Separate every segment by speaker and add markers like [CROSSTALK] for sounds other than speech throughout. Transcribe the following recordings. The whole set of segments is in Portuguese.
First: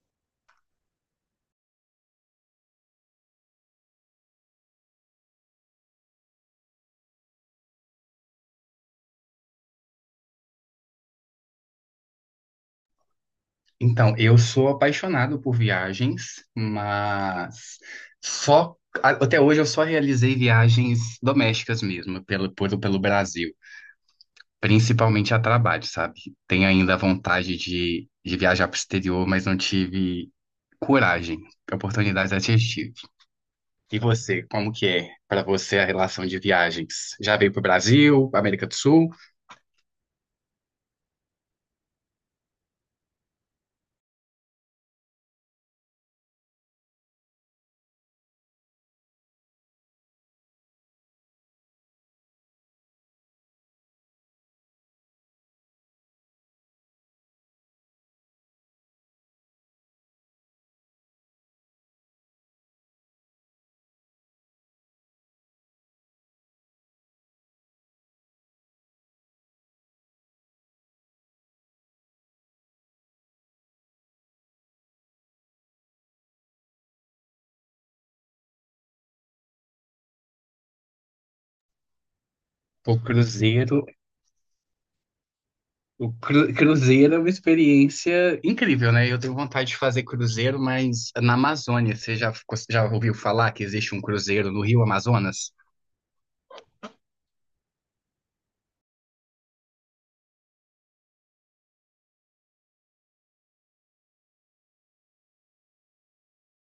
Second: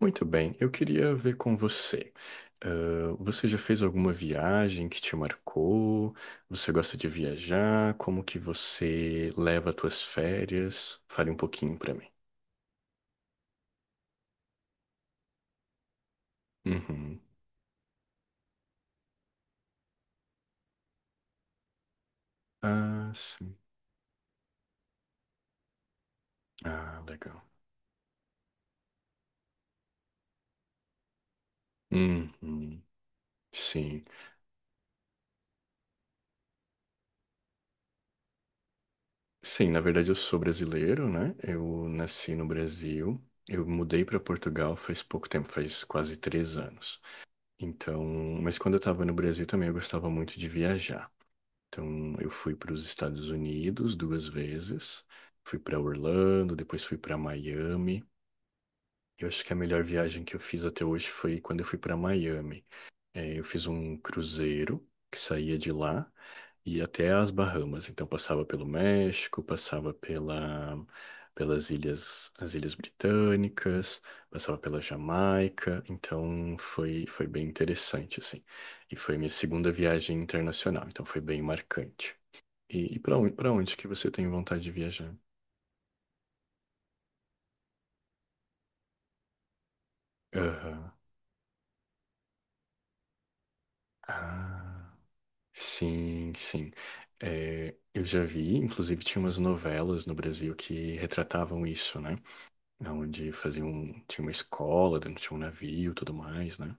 Speaker 1: Muito bem, eu queria ver com você. Ah, você já fez alguma viagem que te marcou? Você gosta de viajar? Como que você leva suas férias? Fale um pouquinho pra mim.
Speaker 2: Então, eu sou apaixonado por viagens,
Speaker 1: Uhum.
Speaker 2: mas só até hoje eu só realizei viagens domésticas mesmo, pelo
Speaker 1: Ah,
Speaker 2: Brasil,
Speaker 1: sim.
Speaker 2: principalmente a trabalho, sabe? Tenho ainda a
Speaker 1: Ah, legal.
Speaker 2: vontade de viajar para o exterior, mas não tive coragem, oportunidades eu
Speaker 1: Uhum.
Speaker 2: tive. E
Speaker 1: Sim.
Speaker 2: você, como que é para você a relação de viagens? Já veio para o Brasil, América do Sul?
Speaker 1: Sim, na verdade eu sou brasileiro, né? Eu nasci no Brasil. Eu mudei para Portugal faz pouco tempo, faz quase 3 anos. Então, mas quando eu estava no Brasil também eu gostava muito de viajar. Então, eu fui para os Estados Unidos duas vezes, fui para Orlando, depois fui para Miami. Eu acho que a melhor viagem que eu fiz até hoje foi quando eu fui para Miami. É, eu fiz um cruzeiro que saía de lá e ia até as Bahamas. Então, passava pelo México, passava pelas ilhas, as Ilhas Britânicas, passava pela Jamaica. Então, foi bem interessante, assim. E foi minha segunda viagem internacional, então foi bem marcante. E
Speaker 2: O
Speaker 1: para onde que
Speaker 2: cruzeiro
Speaker 1: você tem vontade de viajar?
Speaker 2: O cru- Cruzeiro é uma experiência incrível, né? Eu tenho vontade de fazer cruzeiro,
Speaker 1: Aham.
Speaker 2: mas na Amazônia. Você já ouviu falar que existe um cruzeiro no Rio
Speaker 1: Ah,
Speaker 2: Amazonas?
Speaker 1: sim, sim. É, eu já vi, inclusive tinha umas novelas no Brasil que retratavam isso, né? Onde faziam, tinha uma escola, dentro tinha um navio, e tudo mais, né?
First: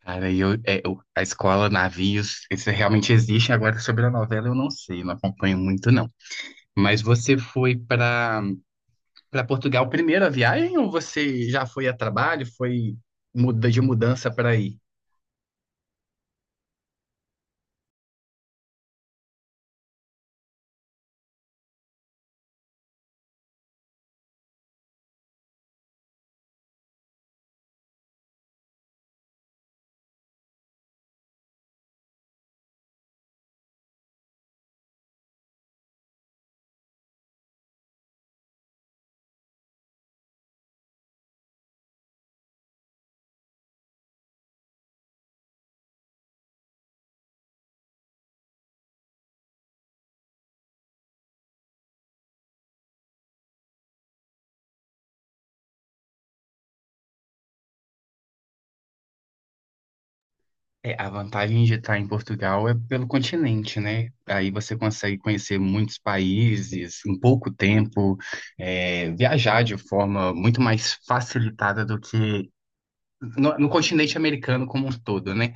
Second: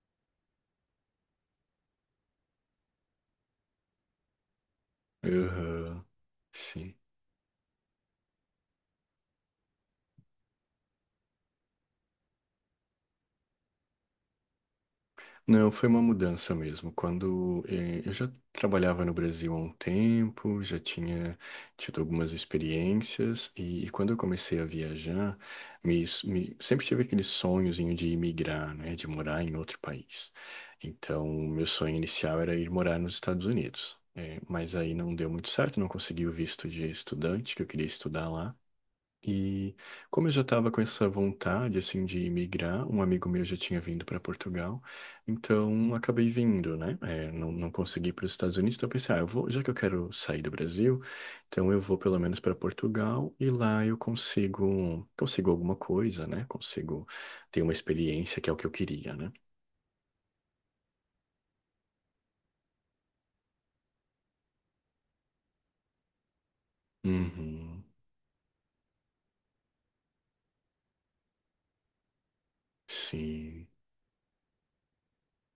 Speaker 2: Cara, a escola, navios, isso realmente existe. Agora, sobre a novela, eu não sei, não acompanho muito,
Speaker 1: Aham.
Speaker 2: não.
Speaker 1: Sim.
Speaker 2: Mas você foi para Portugal primeiro a viagem ou você já foi a trabalho? Foi mudança para aí?
Speaker 1: Não, foi uma mudança mesmo. Quando eu já trabalhava no Brasil há um tempo, já tinha tido algumas experiências, e quando eu comecei a viajar, sempre tive aquele sonhozinho de imigrar, né, de morar em outro país. Então, meu sonho inicial era ir morar nos Estados Unidos. Mas aí não deu muito certo, não consegui o visto de estudante que eu queria estudar lá. E como eu já estava com essa vontade, assim, de migrar, um amigo meu já tinha vindo para Portugal, então acabei vindo, né? É, não consegui ir para os Estados Unidos, então eu pensei, ah, eu vou, já que eu quero sair do Brasil, então eu vou pelo menos para Portugal e lá eu consigo alguma coisa, né? Consigo ter uma experiência que é o que eu queria, né?
Speaker 2: É, a vantagem de estar em Portugal é pelo continente, né? Aí você consegue conhecer muitos países em pouco
Speaker 1: Uhum,
Speaker 2: tempo, viajar de forma muito mais facilitada do que
Speaker 1: sim,
Speaker 2: no continente americano como um todo, né?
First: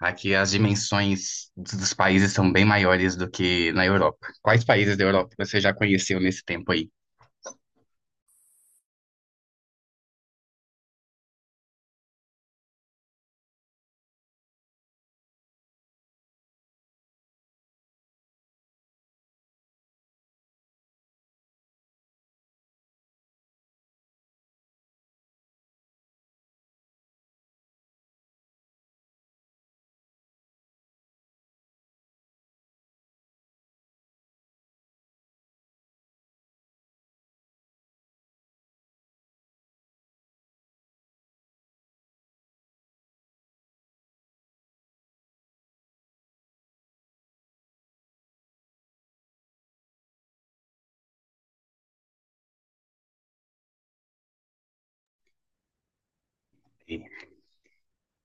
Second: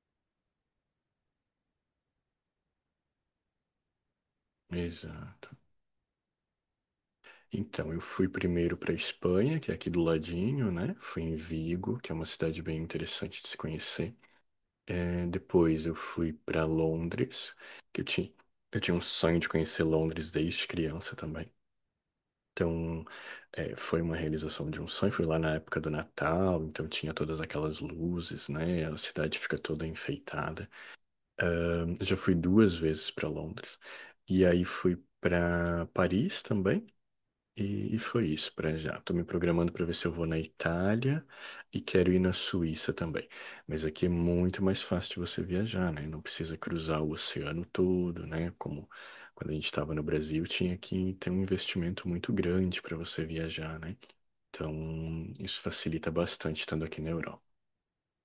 Speaker 2: Aqui as dimensões dos países são bem maiores do que na Europa. Quais países da Europa
Speaker 1: exato.
Speaker 2: você já conheceu nesse tempo aí?
Speaker 1: Então, eu fui primeiro para Espanha, que é aqui do ladinho, né? Fui em Vigo, que é uma cidade bem interessante de se conhecer. É, depois eu fui para Londres, que eu tinha um sonho de conhecer Londres desde criança também. Então, foi uma realização de um sonho. Fui lá na época do Natal, então tinha todas aquelas luzes, né? A cidade fica toda enfeitada. Eu já fui duas vezes para Londres. E aí fui para Paris também. E foi isso para já. Tô me programando para ver se eu vou na Itália e quero ir na Suíça também. Mas aqui é muito mais fácil de você viajar, né? Não precisa cruzar o oceano todo, né? Como quando a gente estava no Brasil, tinha que ter um investimento muito grande para você viajar, né? Então, isso facilita bastante estando aqui na Europa.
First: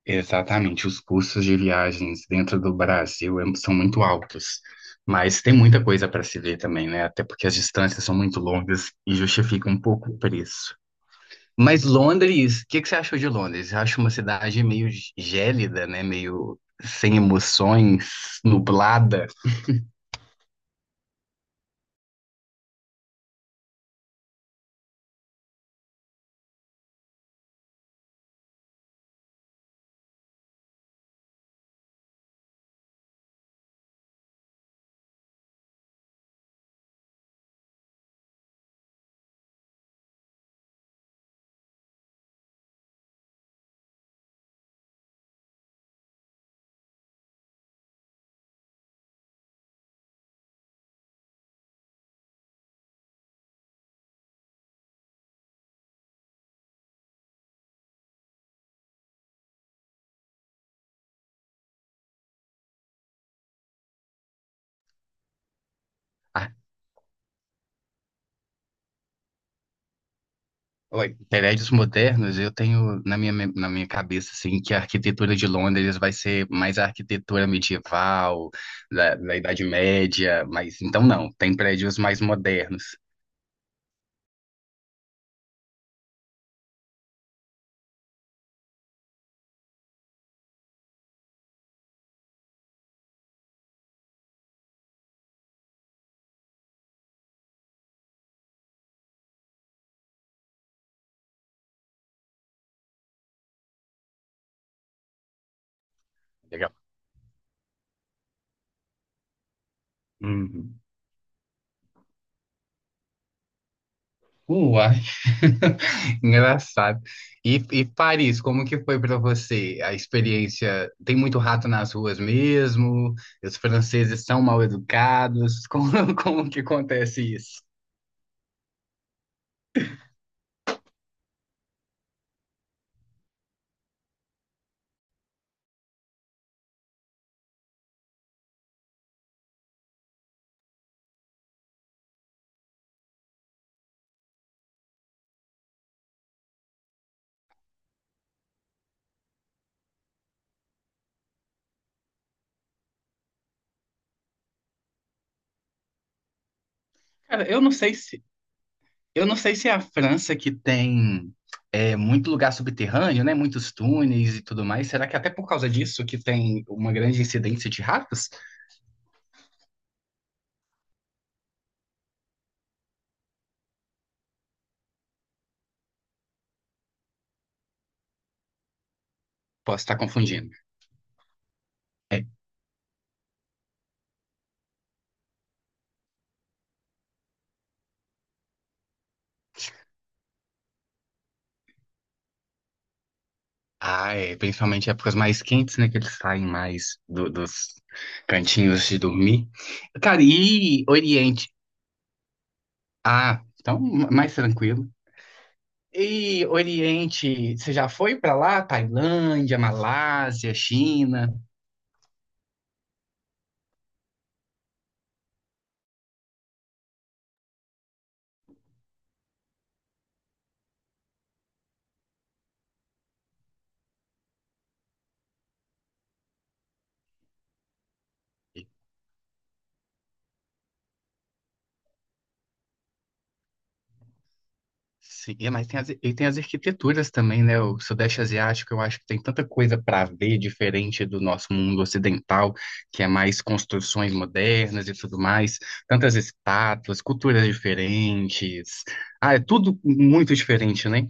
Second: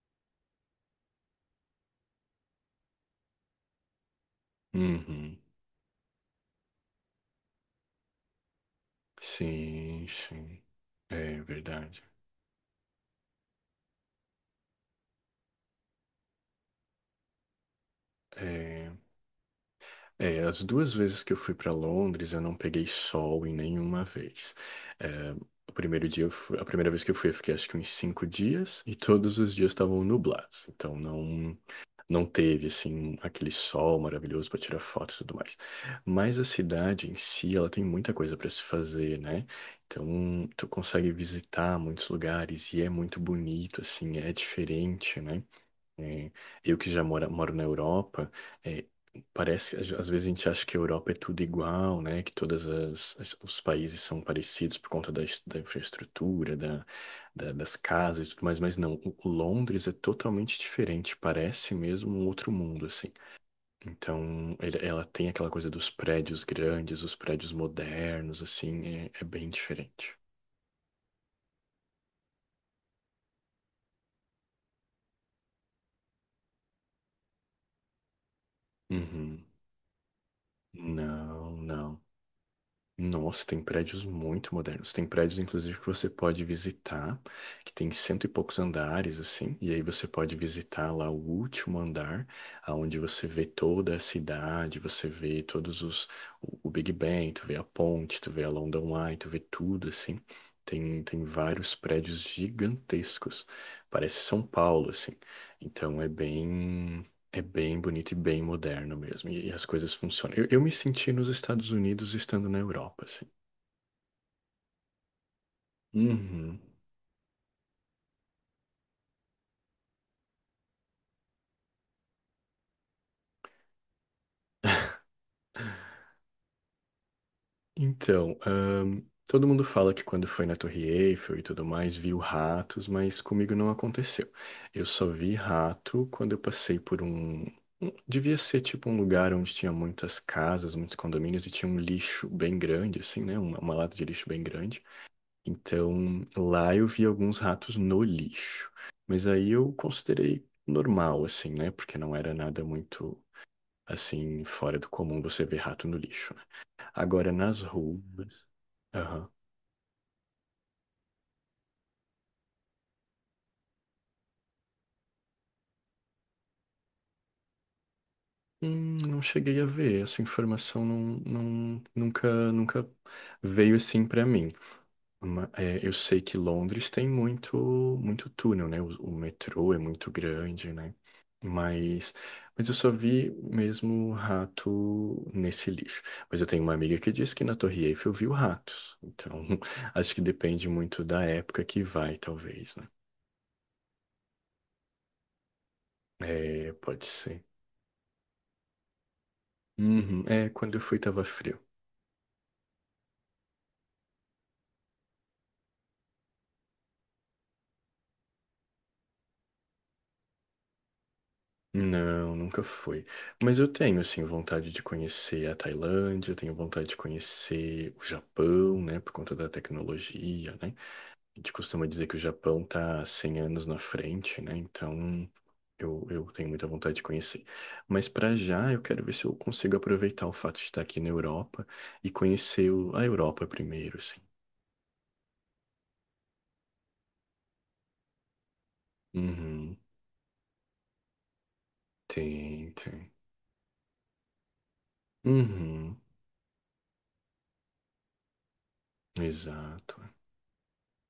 Speaker 2: Exatamente, os custos de viagens dentro do Brasil é- são muito altos,
Speaker 1: Uhum.
Speaker 2: mas tem muita coisa para se ver também, né? Até porque as distâncias são muito longas e justifica um
Speaker 1: Sim,
Speaker 2: pouco o
Speaker 1: sim.
Speaker 2: preço.
Speaker 1: É
Speaker 2: Mas
Speaker 1: verdade.
Speaker 2: Londres, o que que você achou de Londres? Eu acho uma cidade meio gélida, né? Meio sem emoções,
Speaker 1: É,
Speaker 2: nublada.
Speaker 1: é, as duas vezes que eu fui para Londres, eu não peguei sol em nenhuma vez. É, o primeiro dia, a primeira vez que eu fui, eu fiquei acho que uns 5 dias e todos os dias estavam nublados. Então não teve assim aquele sol maravilhoso para tirar foto e tudo mais. Mas a cidade em si, ela tem muita coisa para se fazer, né? Então tu consegue visitar muitos lugares e é muito bonito, assim, é diferente, né? É, eu que já moro na Europa, é, parece que às vezes a gente acha que a Europa é tudo igual, né? Que todas os países são parecidos por conta da infraestrutura, das casas e tudo mais, mas não. O Londres é totalmente diferente, parece mesmo um outro mundo, assim. Então, ela tem aquela coisa dos prédios grandes, os prédios modernos, assim, é bem diferente.
Speaker 2: Oi, prédios modernos, eu tenho na minha cabeça assim que a arquitetura de Londres vai ser mais a arquitetura medieval, da
Speaker 1: Uhum.
Speaker 2: Idade Média, mas então não,
Speaker 1: Não,
Speaker 2: tem prédios
Speaker 1: não.
Speaker 2: mais modernos.
Speaker 1: Nossa, tem prédios muito modernos. Tem prédios, inclusive, que você pode visitar, que tem cento e poucos andares, assim, e aí você pode visitar lá o último andar, aonde você vê toda a cidade, você vê o Big Ben, tu vê a ponte, tu vê a London Eye, tu vê tudo, assim. Tem vários prédios gigantescos. Parece São Paulo, assim. Então é
Speaker 2: Legal.
Speaker 1: bem. É bem bonito e bem moderno mesmo. E as coisas funcionam. Eu me
Speaker 2: Uhum.
Speaker 1: senti nos Estados Unidos estando na Europa, assim.
Speaker 2: Uai, [LAUGHS]
Speaker 1: Uhum.
Speaker 2: engraçado. E Paris, como que foi para você a experiência? Tem muito rato nas ruas mesmo? Os franceses são mal educados? Como, [LAUGHS] como que acontece isso?
Speaker 1: Então, todo mundo fala que quando foi na Torre Eiffel e tudo mais, viu ratos, mas comigo não aconteceu. Eu só vi rato quando eu passei por um. Devia ser tipo um lugar onde tinha muitas casas, muitos condomínios e tinha um lixo bem grande, assim, né? Uma lata de lixo bem grande. Então, lá eu vi alguns ratos no lixo. Mas aí eu considerei normal, assim, né? Porque não era nada muito, assim, fora do comum você ver rato no lixo, né? Agora,
Speaker 2: Cara, eu
Speaker 1: nas
Speaker 2: não sei se
Speaker 1: ruas.
Speaker 2: Eu
Speaker 1: Aham.
Speaker 2: não sei se é a França que tem muito lugar subterrâneo, né? Muitos túneis e tudo mais. Será que é até por causa disso que tem uma grande incidência de ratos?
Speaker 1: Não cheguei a ver. Essa informação não, nunca veio assim pra mim. É, eu sei que Londres tem muito, muito túnel, né? O metrô
Speaker 2: Posso
Speaker 1: é
Speaker 2: estar
Speaker 1: muito
Speaker 2: confundindo.
Speaker 1: grande, né? Mas,
Speaker 2: É.
Speaker 1: mas eu só vi mesmo rato nesse lixo. Mas eu tenho uma amiga que disse que na Torre Eiffel viu ratos. Então, [LAUGHS] acho que depende muito da época que vai, talvez, né?
Speaker 2: Ah, é. Principalmente épocas mais quentes, né? Que eles saem
Speaker 1: É,
Speaker 2: mais
Speaker 1: pode ser.
Speaker 2: dos cantinhos de dormir. Cara,
Speaker 1: Uhum. É, quando eu
Speaker 2: e
Speaker 1: fui tava
Speaker 2: Oriente?
Speaker 1: frio.
Speaker 2: Ah, então mais tranquilo. E Oriente, você já foi pra lá? Tailândia, Malásia, China?
Speaker 1: Não, nunca fui. Mas eu tenho, assim, vontade de conhecer a Tailândia, eu tenho vontade de conhecer o Japão, né, por conta da tecnologia, né? A gente costuma dizer que o Japão tá 100 anos na frente, né? Então, eu tenho muita vontade de conhecer. Mas para já, eu quero ver se eu consigo aproveitar o fato de estar aqui na Europa e conhecer a Europa primeiro, assim.
Speaker 2: Sim, mas tem e tem as arquiteturas também, né? O Sudeste Asiático, eu acho que tem tanta
Speaker 1: Uhum,
Speaker 2: coisa para ver diferente do nosso mundo ocidental,
Speaker 1: tem,
Speaker 2: que é
Speaker 1: tem.
Speaker 2: mais construções modernas e tudo mais,
Speaker 1: Uhum,
Speaker 2: tantas estátuas, culturas diferentes. Ah, é tudo
Speaker 1: exato.
Speaker 2: muito diferente, né?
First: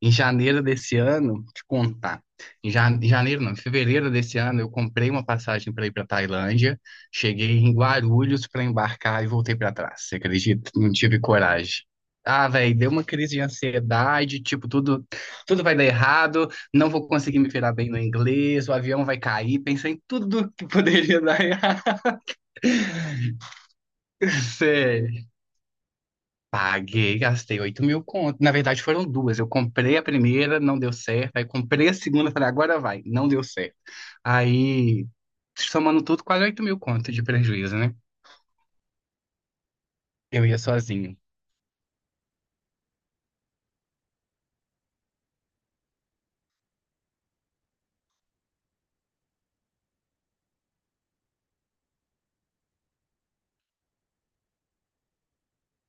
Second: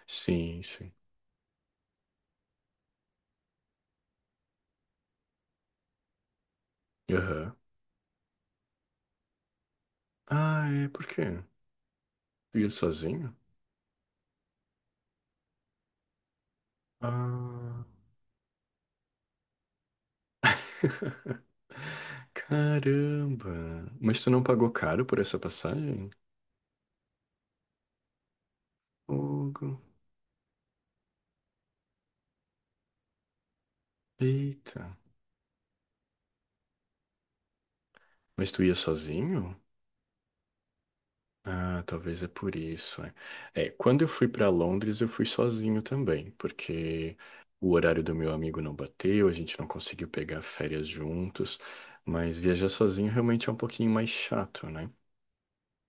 Speaker 2: Em
Speaker 1: Sim,
Speaker 2: janeiro
Speaker 1: sim.
Speaker 2: desse ano, te contar. Em ja- em janeiro, não, em fevereiro desse ano, eu comprei uma passagem para ir para Tailândia, cheguei
Speaker 1: Aham.
Speaker 2: em Guarulhos para embarcar e voltei para trás. Você
Speaker 1: Ah,
Speaker 2: acredita?
Speaker 1: é,
Speaker 2: Não
Speaker 1: por
Speaker 2: tive
Speaker 1: quê?
Speaker 2: coragem. Ah,
Speaker 1: Viu
Speaker 2: velho, deu uma
Speaker 1: sozinho?
Speaker 2: crise de ansiedade, tipo, tudo, tudo vai dar errado, não vou conseguir me virar
Speaker 1: Ah,
Speaker 2: bem no inglês, o avião vai cair, pensei em tudo que poderia dar errado.
Speaker 1: caramba! Mas tu não
Speaker 2: [LAUGHS]
Speaker 1: pagou caro por
Speaker 2: Sei.
Speaker 1: essa passagem?
Speaker 2: Paguei, gastei 8 mil conto. Na verdade, foram duas. Eu
Speaker 1: Hugo.
Speaker 2: comprei a primeira, não deu certo. Aí comprei a segunda, falei, agora vai, não deu certo.
Speaker 1: Eita.
Speaker 2: Aí, somando tudo, quase 8 mil conto de prejuízo, né?
Speaker 1: Mas tu ia sozinho?
Speaker 2: Eu ia sozinho.
Speaker 1: Ah, talvez é por isso. É, é, quando eu fui para Londres, eu fui sozinho também, porque o horário do meu amigo não bateu, a gente não conseguiu pegar férias juntos, mas viajar sozinho realmente é um pouquinho mais chato, né?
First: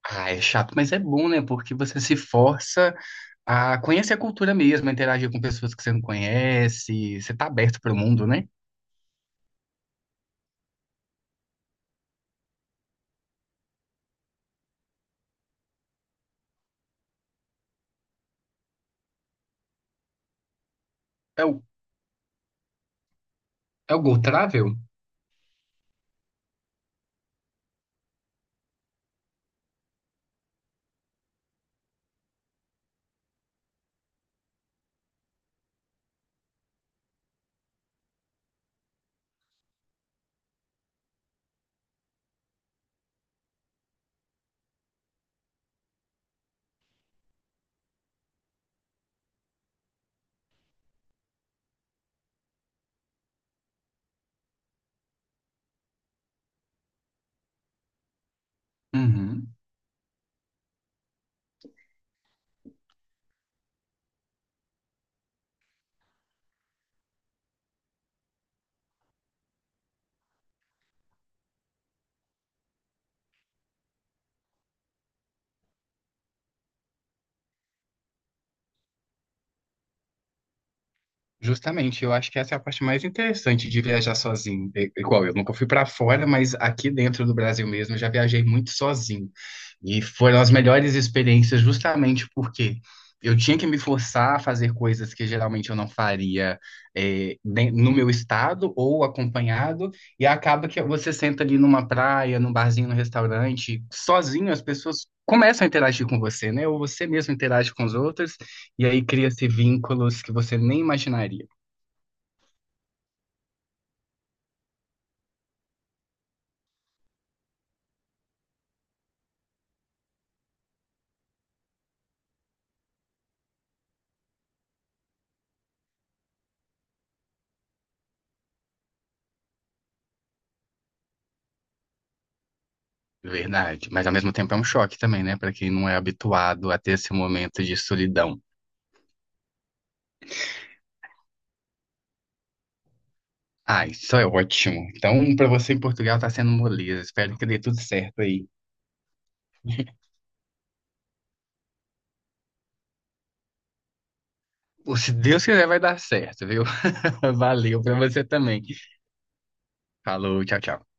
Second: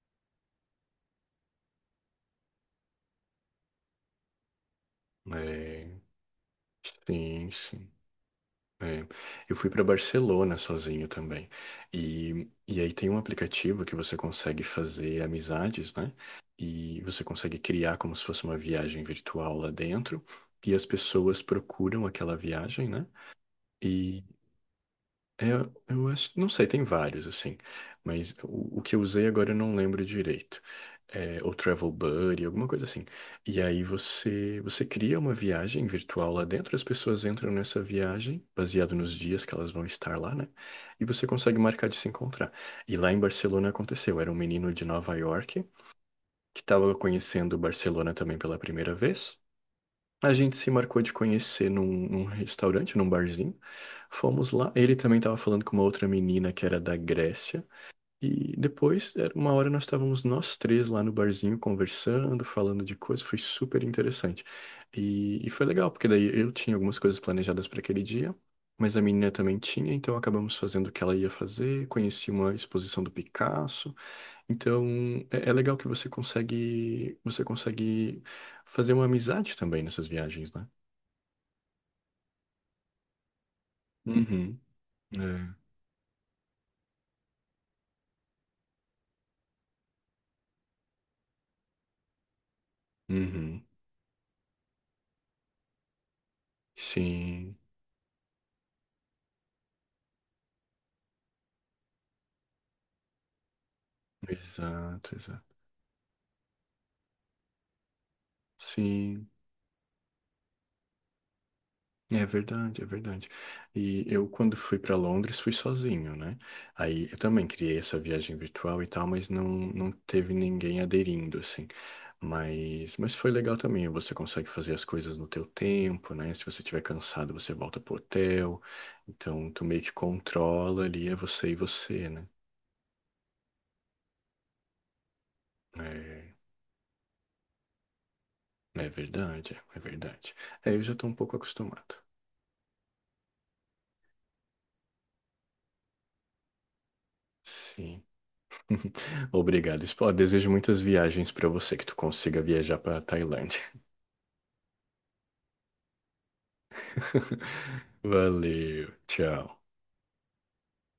Speaker 2: Ah, é chato, mas é bom, né? Porque você se força a conhecer a cultura mesmo, a interagir com pessoas que você
Speaker 1: É,
Speaker 2: não conhece, você tá
Speaker 1: sim,
Speaker 2: aberto
Speaker 1: sim.
Speaker 2: pro mundo, né?
Speaker 1: É, eu fui para Barcelona sozinho também. E aí tem um aplicativo que você consegue fazer amizades, né? E você consegue criar como se fosse uma viagem virtual lá dentro. E as pessoas
Speaker 2: É o,
Speaker 1: procuram aquela viagem, né?
Speaker 2: é o Go Travel?
Speaker 1: É, eu acho, não sei, tem vários, assim, mas o que eu usei agora eu não lembro direito. É, ou Travel Buddy, alguma coisa assim. E aí você cria uma viagem virtual lá dentro, as pessoas entram nessa viagem, baseado nos dias que elas vão estar lá, né? E você consegue marcar de se encontrar. E lá em Barcelona aconteceu, era um menino de Nova York que estava conhecendo Barcelona também pela primeira vez. A gente se marcou de conhecer num restaurante, num barzinho. Fomos lá. Ele também estava falando com uma outra menina que era da Grécia. E depois, era
Speaker 2: Uhum.
Speaker 1: uma hora, nós estávamos nós três lá no barzinho conversando, falando de coisas. Foi super interessante. E foi legal, porque daí eu tinha algumas coisas planejadas para aquele dia, mas a menina também tinha, então acabamos fazendo o que ela ia fazer. Conheci uma exposição do Picasso. Então, é legal que você consegue fazer uma amizade também nessas viagens, né?
Speaker 2: Justamente, eu acho que essa é a parte mais interessante de viajar
Speaker 1: Uhum,
Speaker 2: sozinho. É- Igual, eu nunca
Speaker 1: é,
Speaker 2: fui para fora, mas aqui dentro do Brasil mesmo eu já viajei muito sozinho. E foram as melhores experiências justamente porque eu tinha
Speaker 1: uhum,
Speaker 2: que me forçar a fazer coisas que geralmente eu não faria
Speaker 1: sim,
Speaker 2: no meu estado ou acompanhado, e acaba que você senta ali numa praia, num barzinho, num restaurante, sozinho as pessoas
Speaker 1: exato, exato,
Speaker 2: começam a interagir com você, né? Ou você mesmo interage com os outros, e aí
Speaker 1: sim,
Speaker 2: cria-se vínculos que você nem imaginaria.
Speaker 1: é verdade, é verdade. E eu, quando fui para Londres, fui sozinho, né? Aí eu também criei essa viagem virtual e tal, mas não teve ninguém aderindo, assim. Mas foi legal também, você consegue fazer as coisas no teu tempo, né? Se você estiver cansado, você volta pro hotel. Então, tu meio que controla ali, é você e você, né?
Speaker 2: Verdade, mas ao mesmo tempo é um choque também, né, pra quem não é
Speaker 1: É.
Speaker 2: habituado a ter esse momento de solidão.
Speaker 1: É verdade, é verdade. É, eu já estou um pouco acostumado.
Speaker 2: Ah, isso é ótimo. Então, pra você em Portugal tá sendo moleza. Espero que dê tudo
Speaker 1: Sim.
Speaker 2: certo aí.
Speaker 1: [LAUGHS] Obrigado.
Speaker 2: [LAUGHS]
Speaker 1: Desejo muitas viagens para você, que tu consiga viajar para Tailândia.
Speaker 2: Se Deus quiser, vai dar certo, viu? [LAUGHS]
Speaker 1: [LAUGHS]
Speaker 2: Valeu pra você também.
Speaker 1: Valeu, tchau.
Speaker 2: Falou, tchau, tchau.